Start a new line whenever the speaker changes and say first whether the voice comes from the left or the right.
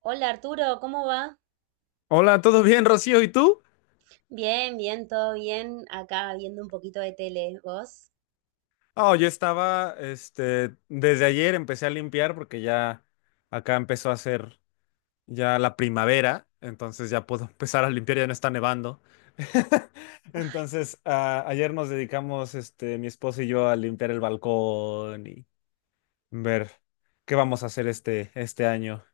right: Hola Arturo, ¿cómo va?
left: Hola, ¿todo bien, Rocío? ¿Y tú?
right: Bien, bien, todo bien. Acá viendo un poquito de tele, ¿vos?
left: Oh, yo estaba, desde ayer empecé a limpiar porque ya acá empezó a hacer ya la primavera, entonces ya puedo empezar a limpiar, ya no está nevando. Entonces, ayer nos dedicamos, mi esposo y yo a limpiar el balcón y ver qué vamos a hacer este, este año.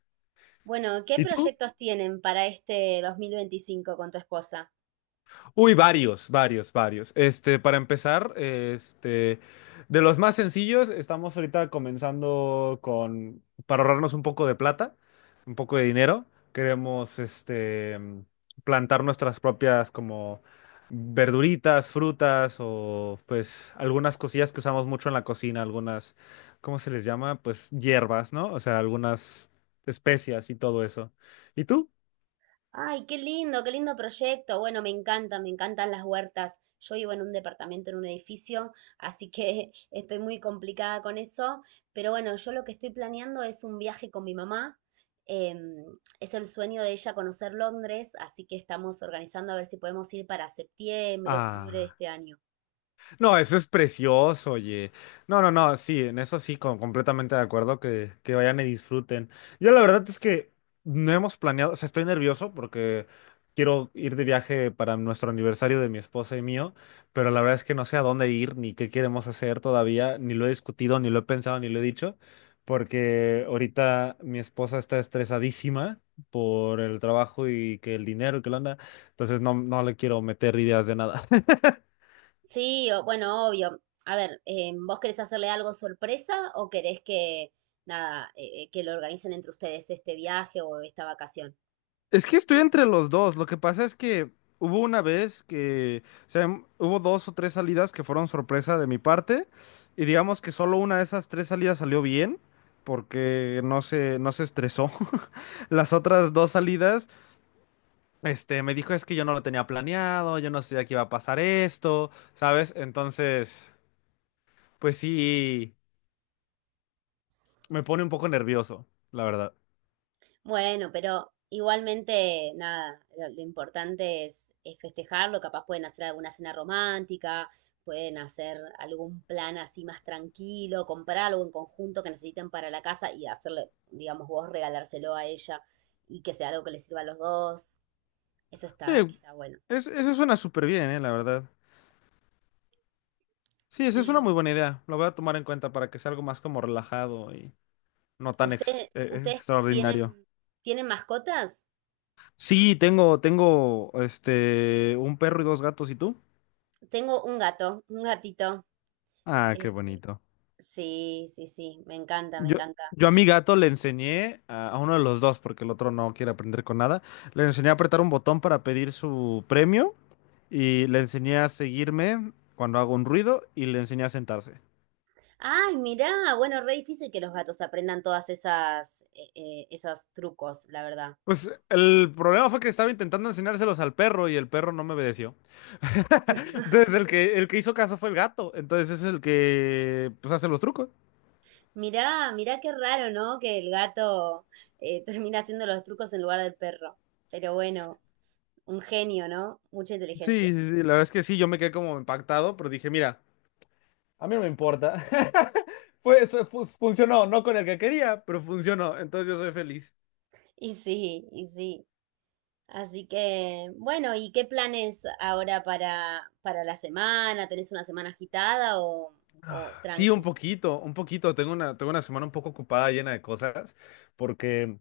right: Bueno, ¿qué
left: ¿Y tú?
right: proyectos tienen para este 2025 con tu esposa?
left: Uy, varios, varios, varios. Para empezar, de los más sencillos, estamos ahorita comenzando con, para ahorrarnos un poco de plata, un poco de dinero, queremos, plantar nuestras propias como verduritas, frutas o pues algunas cosillas que usamos mucho en la cocina, algunas, ¿cómo se les llama? Pues hierbas, ¿no? O sea, algunas especias y todo eso. ¿Y tú?
right: Ay, qué lindo proyecto. Bueno, me encanta, me encantan las huertas. Yo vivo en un departamento, en un edificio, así que estoy muy complicada con eso. Pero bueno, yo lo que estoy planeando es un viaje con mi mamá. Em, es el sueño de ella conocer Londres, así que estamos organizando a ver si podemos ir para septiembre, octubre de
left: Ah.
right: este año.
left: No, eso es precioso, oye. No, no, no, sí, en eso sí, completamente de acuerdo que vayan y disfruten. Yo la verdad es que no hemos planeado, o sea, estoy nervioso porque quiero ir de viaje para nuestro aniversario de mi esposa y mío, pero la verdad es que no sé a dónde ir ni qué queremos hacer todavía, ni lo he discutido, ni lo he pensado, ni lo he dicho, porque ahorita mi esposa está estresadísima por el trabajo y que el dinero y que la anda, entonces no, no le quiero meter ideas de nada.
right: Sí, bueno, obvio. A ver, ¿vos querés hacerle algo sorpresa o querés que, nada, que lo organicen entre ustedes este viaje o esta vacación?
left: Es que estoy entre los dos. Lo que pasa es que hubo una vez que, o sea, hubo dos o tres salidas que fueron sorpresa de mi parte. Y digamos que solo una de esas tres salidas salió bien, porque no se estresó. Las otras dos salidas, me dijo es que yo no lo tenía planeado, yo no sabía que iba a pasar esto, ¿sabes? Entonces, pues sí, me pone un poco nervioso, la verdad.
right: Bueno, pero igualmente, nada, lo importante es festejarlo. Capaz pueden hacer alguna cena romántica, pueden hacer algún plan así más tranquilo, comprar algo en conjunto que necesiten para la casa y hacerle, digamos, vos regalárselo a ella y que sea algo que les sirva a los dos. Eso está,
left: Eh,
right: está bueno.
left: eso suena súper bien, la verdad. Sí, esa es una muy buena idea. Lo voy a tomar en cuenta para que sea algo más como relajado y no tan
right: ¿ ustedes
left: extraordinario.
right: tienen, tienen mascotas?
left: Sí, tengo, un perro y dos gatos. ¿Y tú?
right: Tengo un gato, un gatito.
left: Ah, qué
right: Eh,
left: bonito.
right: sí, sí, sí, me encanta, me
left: Yo,
right: encanta.
left: yo a mi gato le enseñé a uno de los dos, porque el otro no quiere aprender con nada. Le enseñé a apretar un botón para pedir su premio y le enseñé a seguirme cuando hago un ruido y le enseñé a sentarse.
right: Ay, mirá, bueno, re difícil que los gatos aprendan todas esas, esas trucos, la verdad.
left: Pues el problema fue que estaba intentando enseñárselos al perro y el perro no me obedeció. Entonces el que hizo caso fue el gato, entonces es el que pues hace los trucos.
right: Mirá, mirá qué raro, ¿no? Que el gato termina haciendo los trucos en lugar del perro. Pero bueno, un genio, ¿no? Mucha inteligencia.
left: Sí, sí, sí, la verdad es que sí, yo me quedé como impactado, pero dije, mira, a mí no me importa. Pues funcionó, no con el que quería, pero funcionó, entonces yo soy feliz.
right: Y sí, y sí. Así que, bueno, ¿y qué planes ahora para la semana? ¿Tenés una semana agitada o
left: Sí, un
right: tranqui?
left: poquito, un poquito. Tengo una semana un poco ocupada, llena de cosas, porque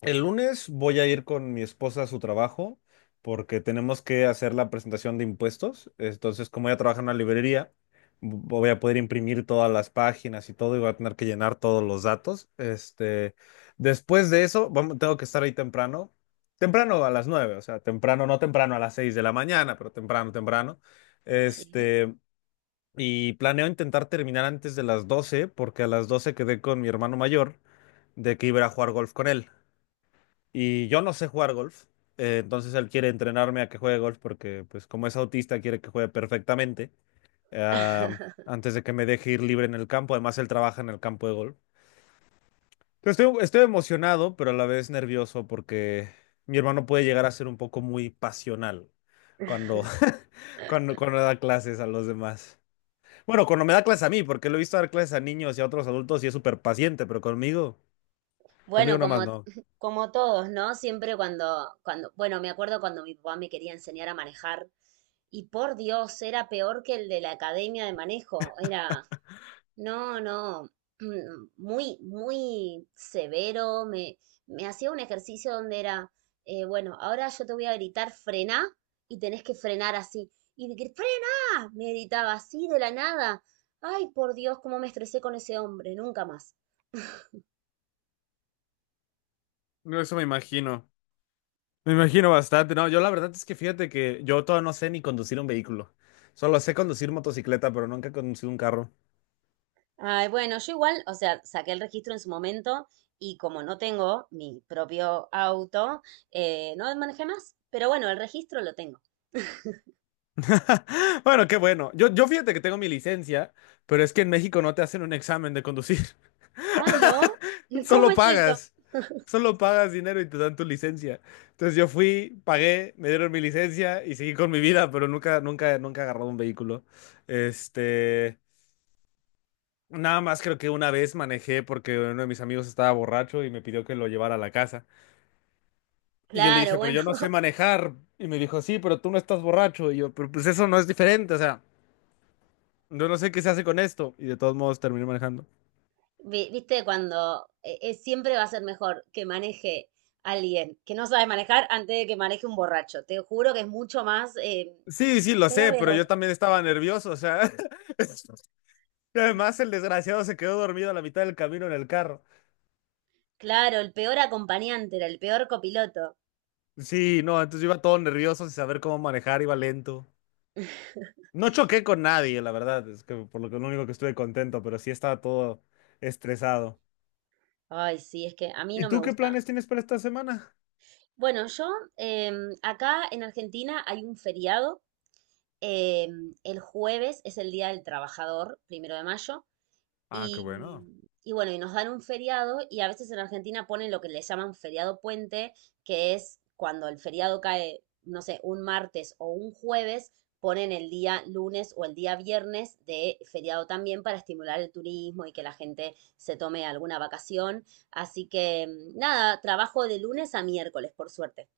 left: el lunes voy a ir con mi esposa a su trabajo, porque tenemos que hacer la presentación de impuestos. Entonces, como ella trabaja en una librería, voy a poder imprimir todas las páginas y todo, y voy a tener que llenar todos los datos. Después de eso, tengo que estar ahí temprano, temprano a las 9, o sea, temprano, no temprano a las 6 de la mañana, pero temprano, temprano.
right: Sí.
left: Este, y planeo intentar terminar antes de las 12 porque a las 12 quedé con mi hermano mayor de que iba a ir a jugar golf con él. Y yo no sé jugar golf, entonces él quiere entrenarme a que juegue golf porque, pues, como es autista, quiere que juegue perfectamente ah, antes de que me deje ir libre en el campo. Además, él trabaja en el campo de golf. Entonces, estoy emocionado, pero a la vez nervioso porque mi hermano puede llegar a ser un poco muy pasional cuando, cuando da clases a los demás. Bueno, cuando me da clases a mí, porque lo he visto dar clases a niños y a otros adultos y es súper paciente, pero conmigo, conmigo
right: Bueno,
left: nomás
right: como,
left: no.
right: como todos, ¿no? Siempre cuando, cuando, bueno, me acuerdo cuando mi papá me quería enseñar a manejar y por Dios, era peor que el de la academia de manejo, era. No, no, muy, muy severo. Me hacía un ejercicio donde era, bueno, ahora yo te voy a gritar frená y tenés que frenar así. Y de que frená, me gritaba así de la nada. Ay, por Dios, cómo me estresé con ese hombre, nunca más.
left: No, eso me imagino. Me imagino bastante. No, yo la verdad es que fíjate que yo todavía no sé ni conducir un vehículo. Solo sé conducir motocicleta, pero nunca he conducido un carro.
right: Ay, bueno, yo igual, o sea, saqué el registro en su momento y como no tengo mi propio auto, no manejé más. Pero bueno, el registro lo tengo.
left: Bueno, qué bueno. Yo fíjate que tengo mi licencia, pero es que en México no te hacen un examen de conducir.
right: Ah, ¿no? ¿Cómo
left: Solo
right: es eso?
left: pagas. Solo pagas dinero y te dan tu licencia. Entonces yo fui, pagué, me dieron mi licencia y seguí con mi vida, pero nunca, nunca, nunca he agarrado un vehículo. Este, nada más creo que una vez manejé porque uno de mis amigos estaba borracho y me pidió que lo llevara a la casa. Y yo le
right: Claro,
left: dije, pero
right: bueno,
left: yo no sé manejar. Y me dijo, sí, pero tú no estás borracho. Y yo, pero pues eso no es diferente, o sea, yo no sé qué se hace con esto. Y de todos modos terminé manejando.
right: viste, cuando siempre va a ser mejor que maneje alguien que no sabe manejar antes de que maneje un borracho. Te juro que es mucho más,
left: Sí, sí, lo
right: menos
left: sé, pero
right: riesgoso.
left: yo también estaba nervioso, o sea. Y además, el desgraciado se quedó dormido a la mitad del camino en el carro.
right: Claro, el peor acompañante era el peor copiloto.
left: Sí, no, entonces yo iba todo nervioso sin saber cómo manejar, iba lento. No choqué con nadie, la verdad, es que por lo que lo único que estuve contento, pero sí estaba todo estresado.
right: Ay, sí, es que a mí
left: ¿Y
right: no me
left: tú qué
right: gusta.
left: planes tienes para esta semana?
right: Bueno, yo acá en Argentina hay un feriado. Em, el jueves es el Día del Trabajador, primero de mayo.
left: Ah, qué bueno.
right: Y bueno, y nos dan un feriado y a veces en Argentina ponen lo que le llaman feriado puente, que es cuando el feriado cae, no sé, un martes o un jueves, ponen el día lunes o el día viernes de feriado también para estimular el turismo y que la gente se tome alguna vacación. Así que nada, trabajo de lunes a miércoles, por suerte.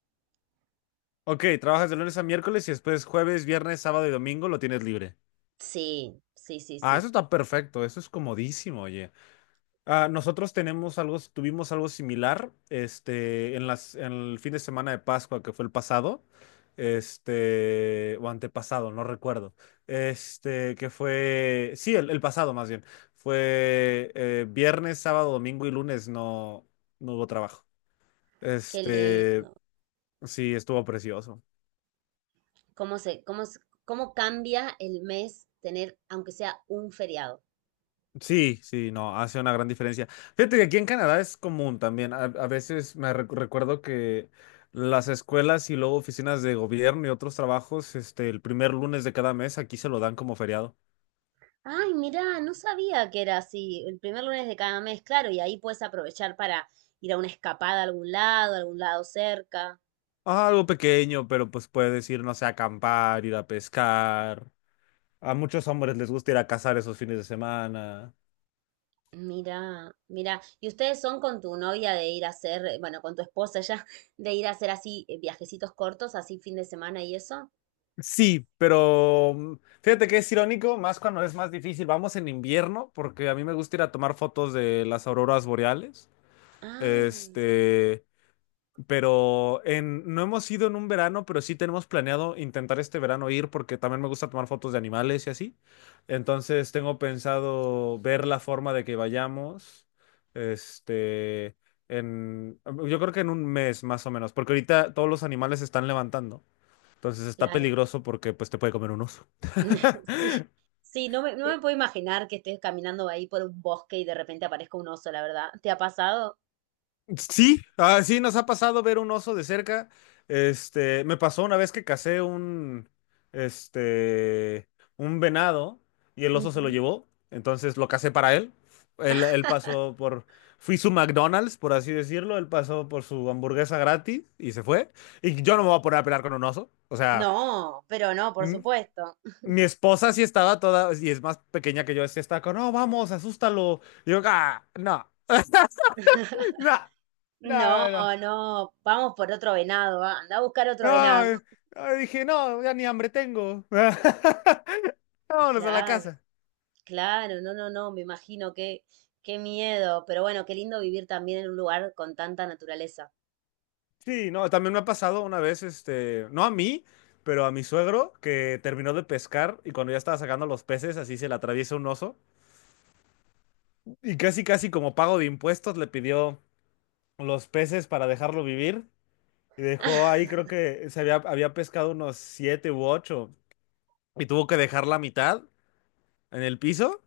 left: Ok, trabajas de lunes a miércoles y después jueves, viernes, sábado y domingo lo tienes libre.
right: Sí, sí, sí,
left: Ah, eso
right: sí.
left: está perfecto, eso es comodísimo, oye. Ah, nosotros tenemos algo, tuvimos algo similar, en las, en el fin de semana de Pascua, que fue el pasado, o antepasado, no recuerdo, que fue, sí, el pasado más bien, fue viernes, sábado, domingo y lunes no, no hubo trabajo.
right: Qué
left: Este,
right: lindo.
left: sí, estuvo precioso.
right: ¿Cómo se, cómo, cómo cambia el mes tener, aunque sea un feriado?
left: Sí, sí, no, hace una gran diferencia. Fíjate que aquí en Canadá es común también. A veces recuerdo que las escuelas y luego oficinas de gobierno y otros trabajos, el primer lunes de cada mes aquí se lo dan como feriado.
right: Ay, mirá, no sabía que era así. El primer lunes de cada mes, claro, y ahí puedes aprovechar para ir a una escapada a algún lado cerca.
left: Ah, algo pequeño, pero pues puedes ir, no sé, a acampar, ir a pescar. A muchos hombres les gusta ir a cazar esos fines de semana.
right: Mira, mira, ¿y ustedes son con tu novia de ir a hacer, bueno, con tu esposa ya, de ir a hacer así viajecitos cortos, así fin de semana y eso?
left: Sí, pero fíjate que es irónico, más cuando es más difícil. Vamos en invierno, porque a mí me gusta ir a tomar fotos de las auroras boreales.
right: Ah,
left: Este, pero en, no hemos ido en un verano, pero sí tenemos planeado intentar este verano ir porque también me gusta tomar fotos de animales y así. Entonces tengo pensado ver la forma de que vayamos. Este, en, yo creo que en un mes más o menos, porque ahorita todos los animales se están levantando. Entonces está
right: claro.
left: peligroso porque pues te puede comer un oso.
right: Sí, sí, no me, no me puedo imaginar que estés caminando ahí por un bosque y de repente aparezca un oso, la verdad. ¿Te ha pasado?
left: Sí, ah, sí, nos ha pasado ver un oso de cerca. Me pasó una vez que casé este, un venado y el oso se lo
right: Ujú.
left: llevó. Entonces lo casé para él. Él pasó por, fui su McDonald's, por así decirlo. Él pasó por su hamburguesa gratis y se fue. Y yo no me voy a poner a pelear con un oso. O sea,
right: No, pero no, por
left: m-
right: supuesto.
left: mi esposa sí estaba toda, y es más pequeña que yo, sí estaba con, no, vamos, asústalo. Y yo, ah, no, no, no,
right: No,
left: no, no.
right: no, vamos por otro venado, va, anda a buscar otro
left: No,
right: venado.
left: dije, no, ya ni hambre tengo. Vámonos a la
right: Claro,
left: casa.
right: claro, no, no, no, me imagino qué, qué miedo, pero bueno, qué lindo vivir también en un lugar con tanta naturaleza.
left: Sí, no, también me ha pasado una vez, no a mí, pero a mi suegro, que terminó de pescar y cuando ya estaba sacando los peces, así se le atraviesa un oso. Y casi, casi como pago de impuestos, le pidió los peces para dejarlo vivir. Y dejó ahí, creo que había pescado unos 7 u 8. Y tuvo que dejar la mitad en el piso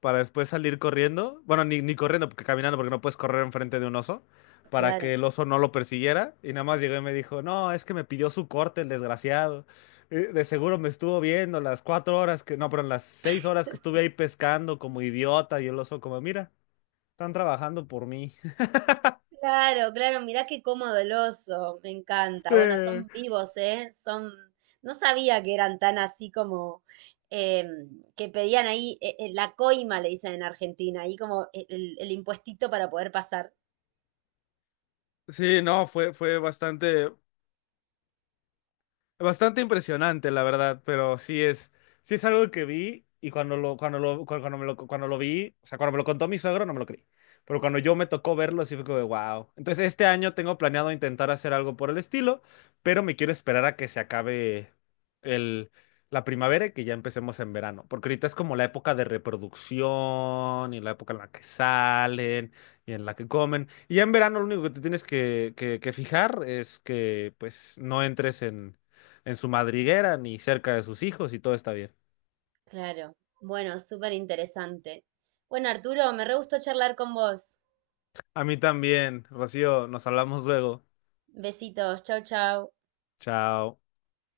left: para después salir corriendo. Bueno, ni, ni corriendo, porque caminando, porque no puedes correr enfrente de un oso, para
right: Claro,
left: que el oso no lo persiguiera. Y nada más llegó y me dijo, no, es que me pidió su corte el desgraciado. De seguro me estuvo viendo las 4 horas que, no, pero las 6 horas que estuve ahí pescando como idiota y el oso como, mira, están trabajando por mí.
right: claro, claro, mirá qué cómodo el oso, me encanta. Bueno,
left: Eh,
right: son vivos, ¿eh? Son, no sabía que eran tan así como eh, que pedían ahí la coima, le dicen en Argentina, ahí como el impuestito para poder pasar.
left: sí, no, fue bastante. Bastante impresionante, la verdad, pero sí es algo que vi y cuando lo vi, o sea, cuando me lo contó mi suegro no me lo creí, pero cuando yo me tocó verlo sí fue como de wow. Entonces este año tengo planeado intentar hacer algo por el estilo, pero me quiero esperar a que se acabe el, la primavera y que ya empecemos en verano, porque ahorita es como la época de reproducción y la época en la que salen y en la que comen. Y ya en verano lo único que te tienes que, que fijar es que pues no entres en su madriguera ni cerca de sus hijos y todo está bien.
right: Claro. Bueno, súper interesante. Bueno, Arturo, me re gustó charlar con vos.
left: A mí también, Rocío, nos hablamos luego.
right: Besitos, chau, chau.
left: Chao.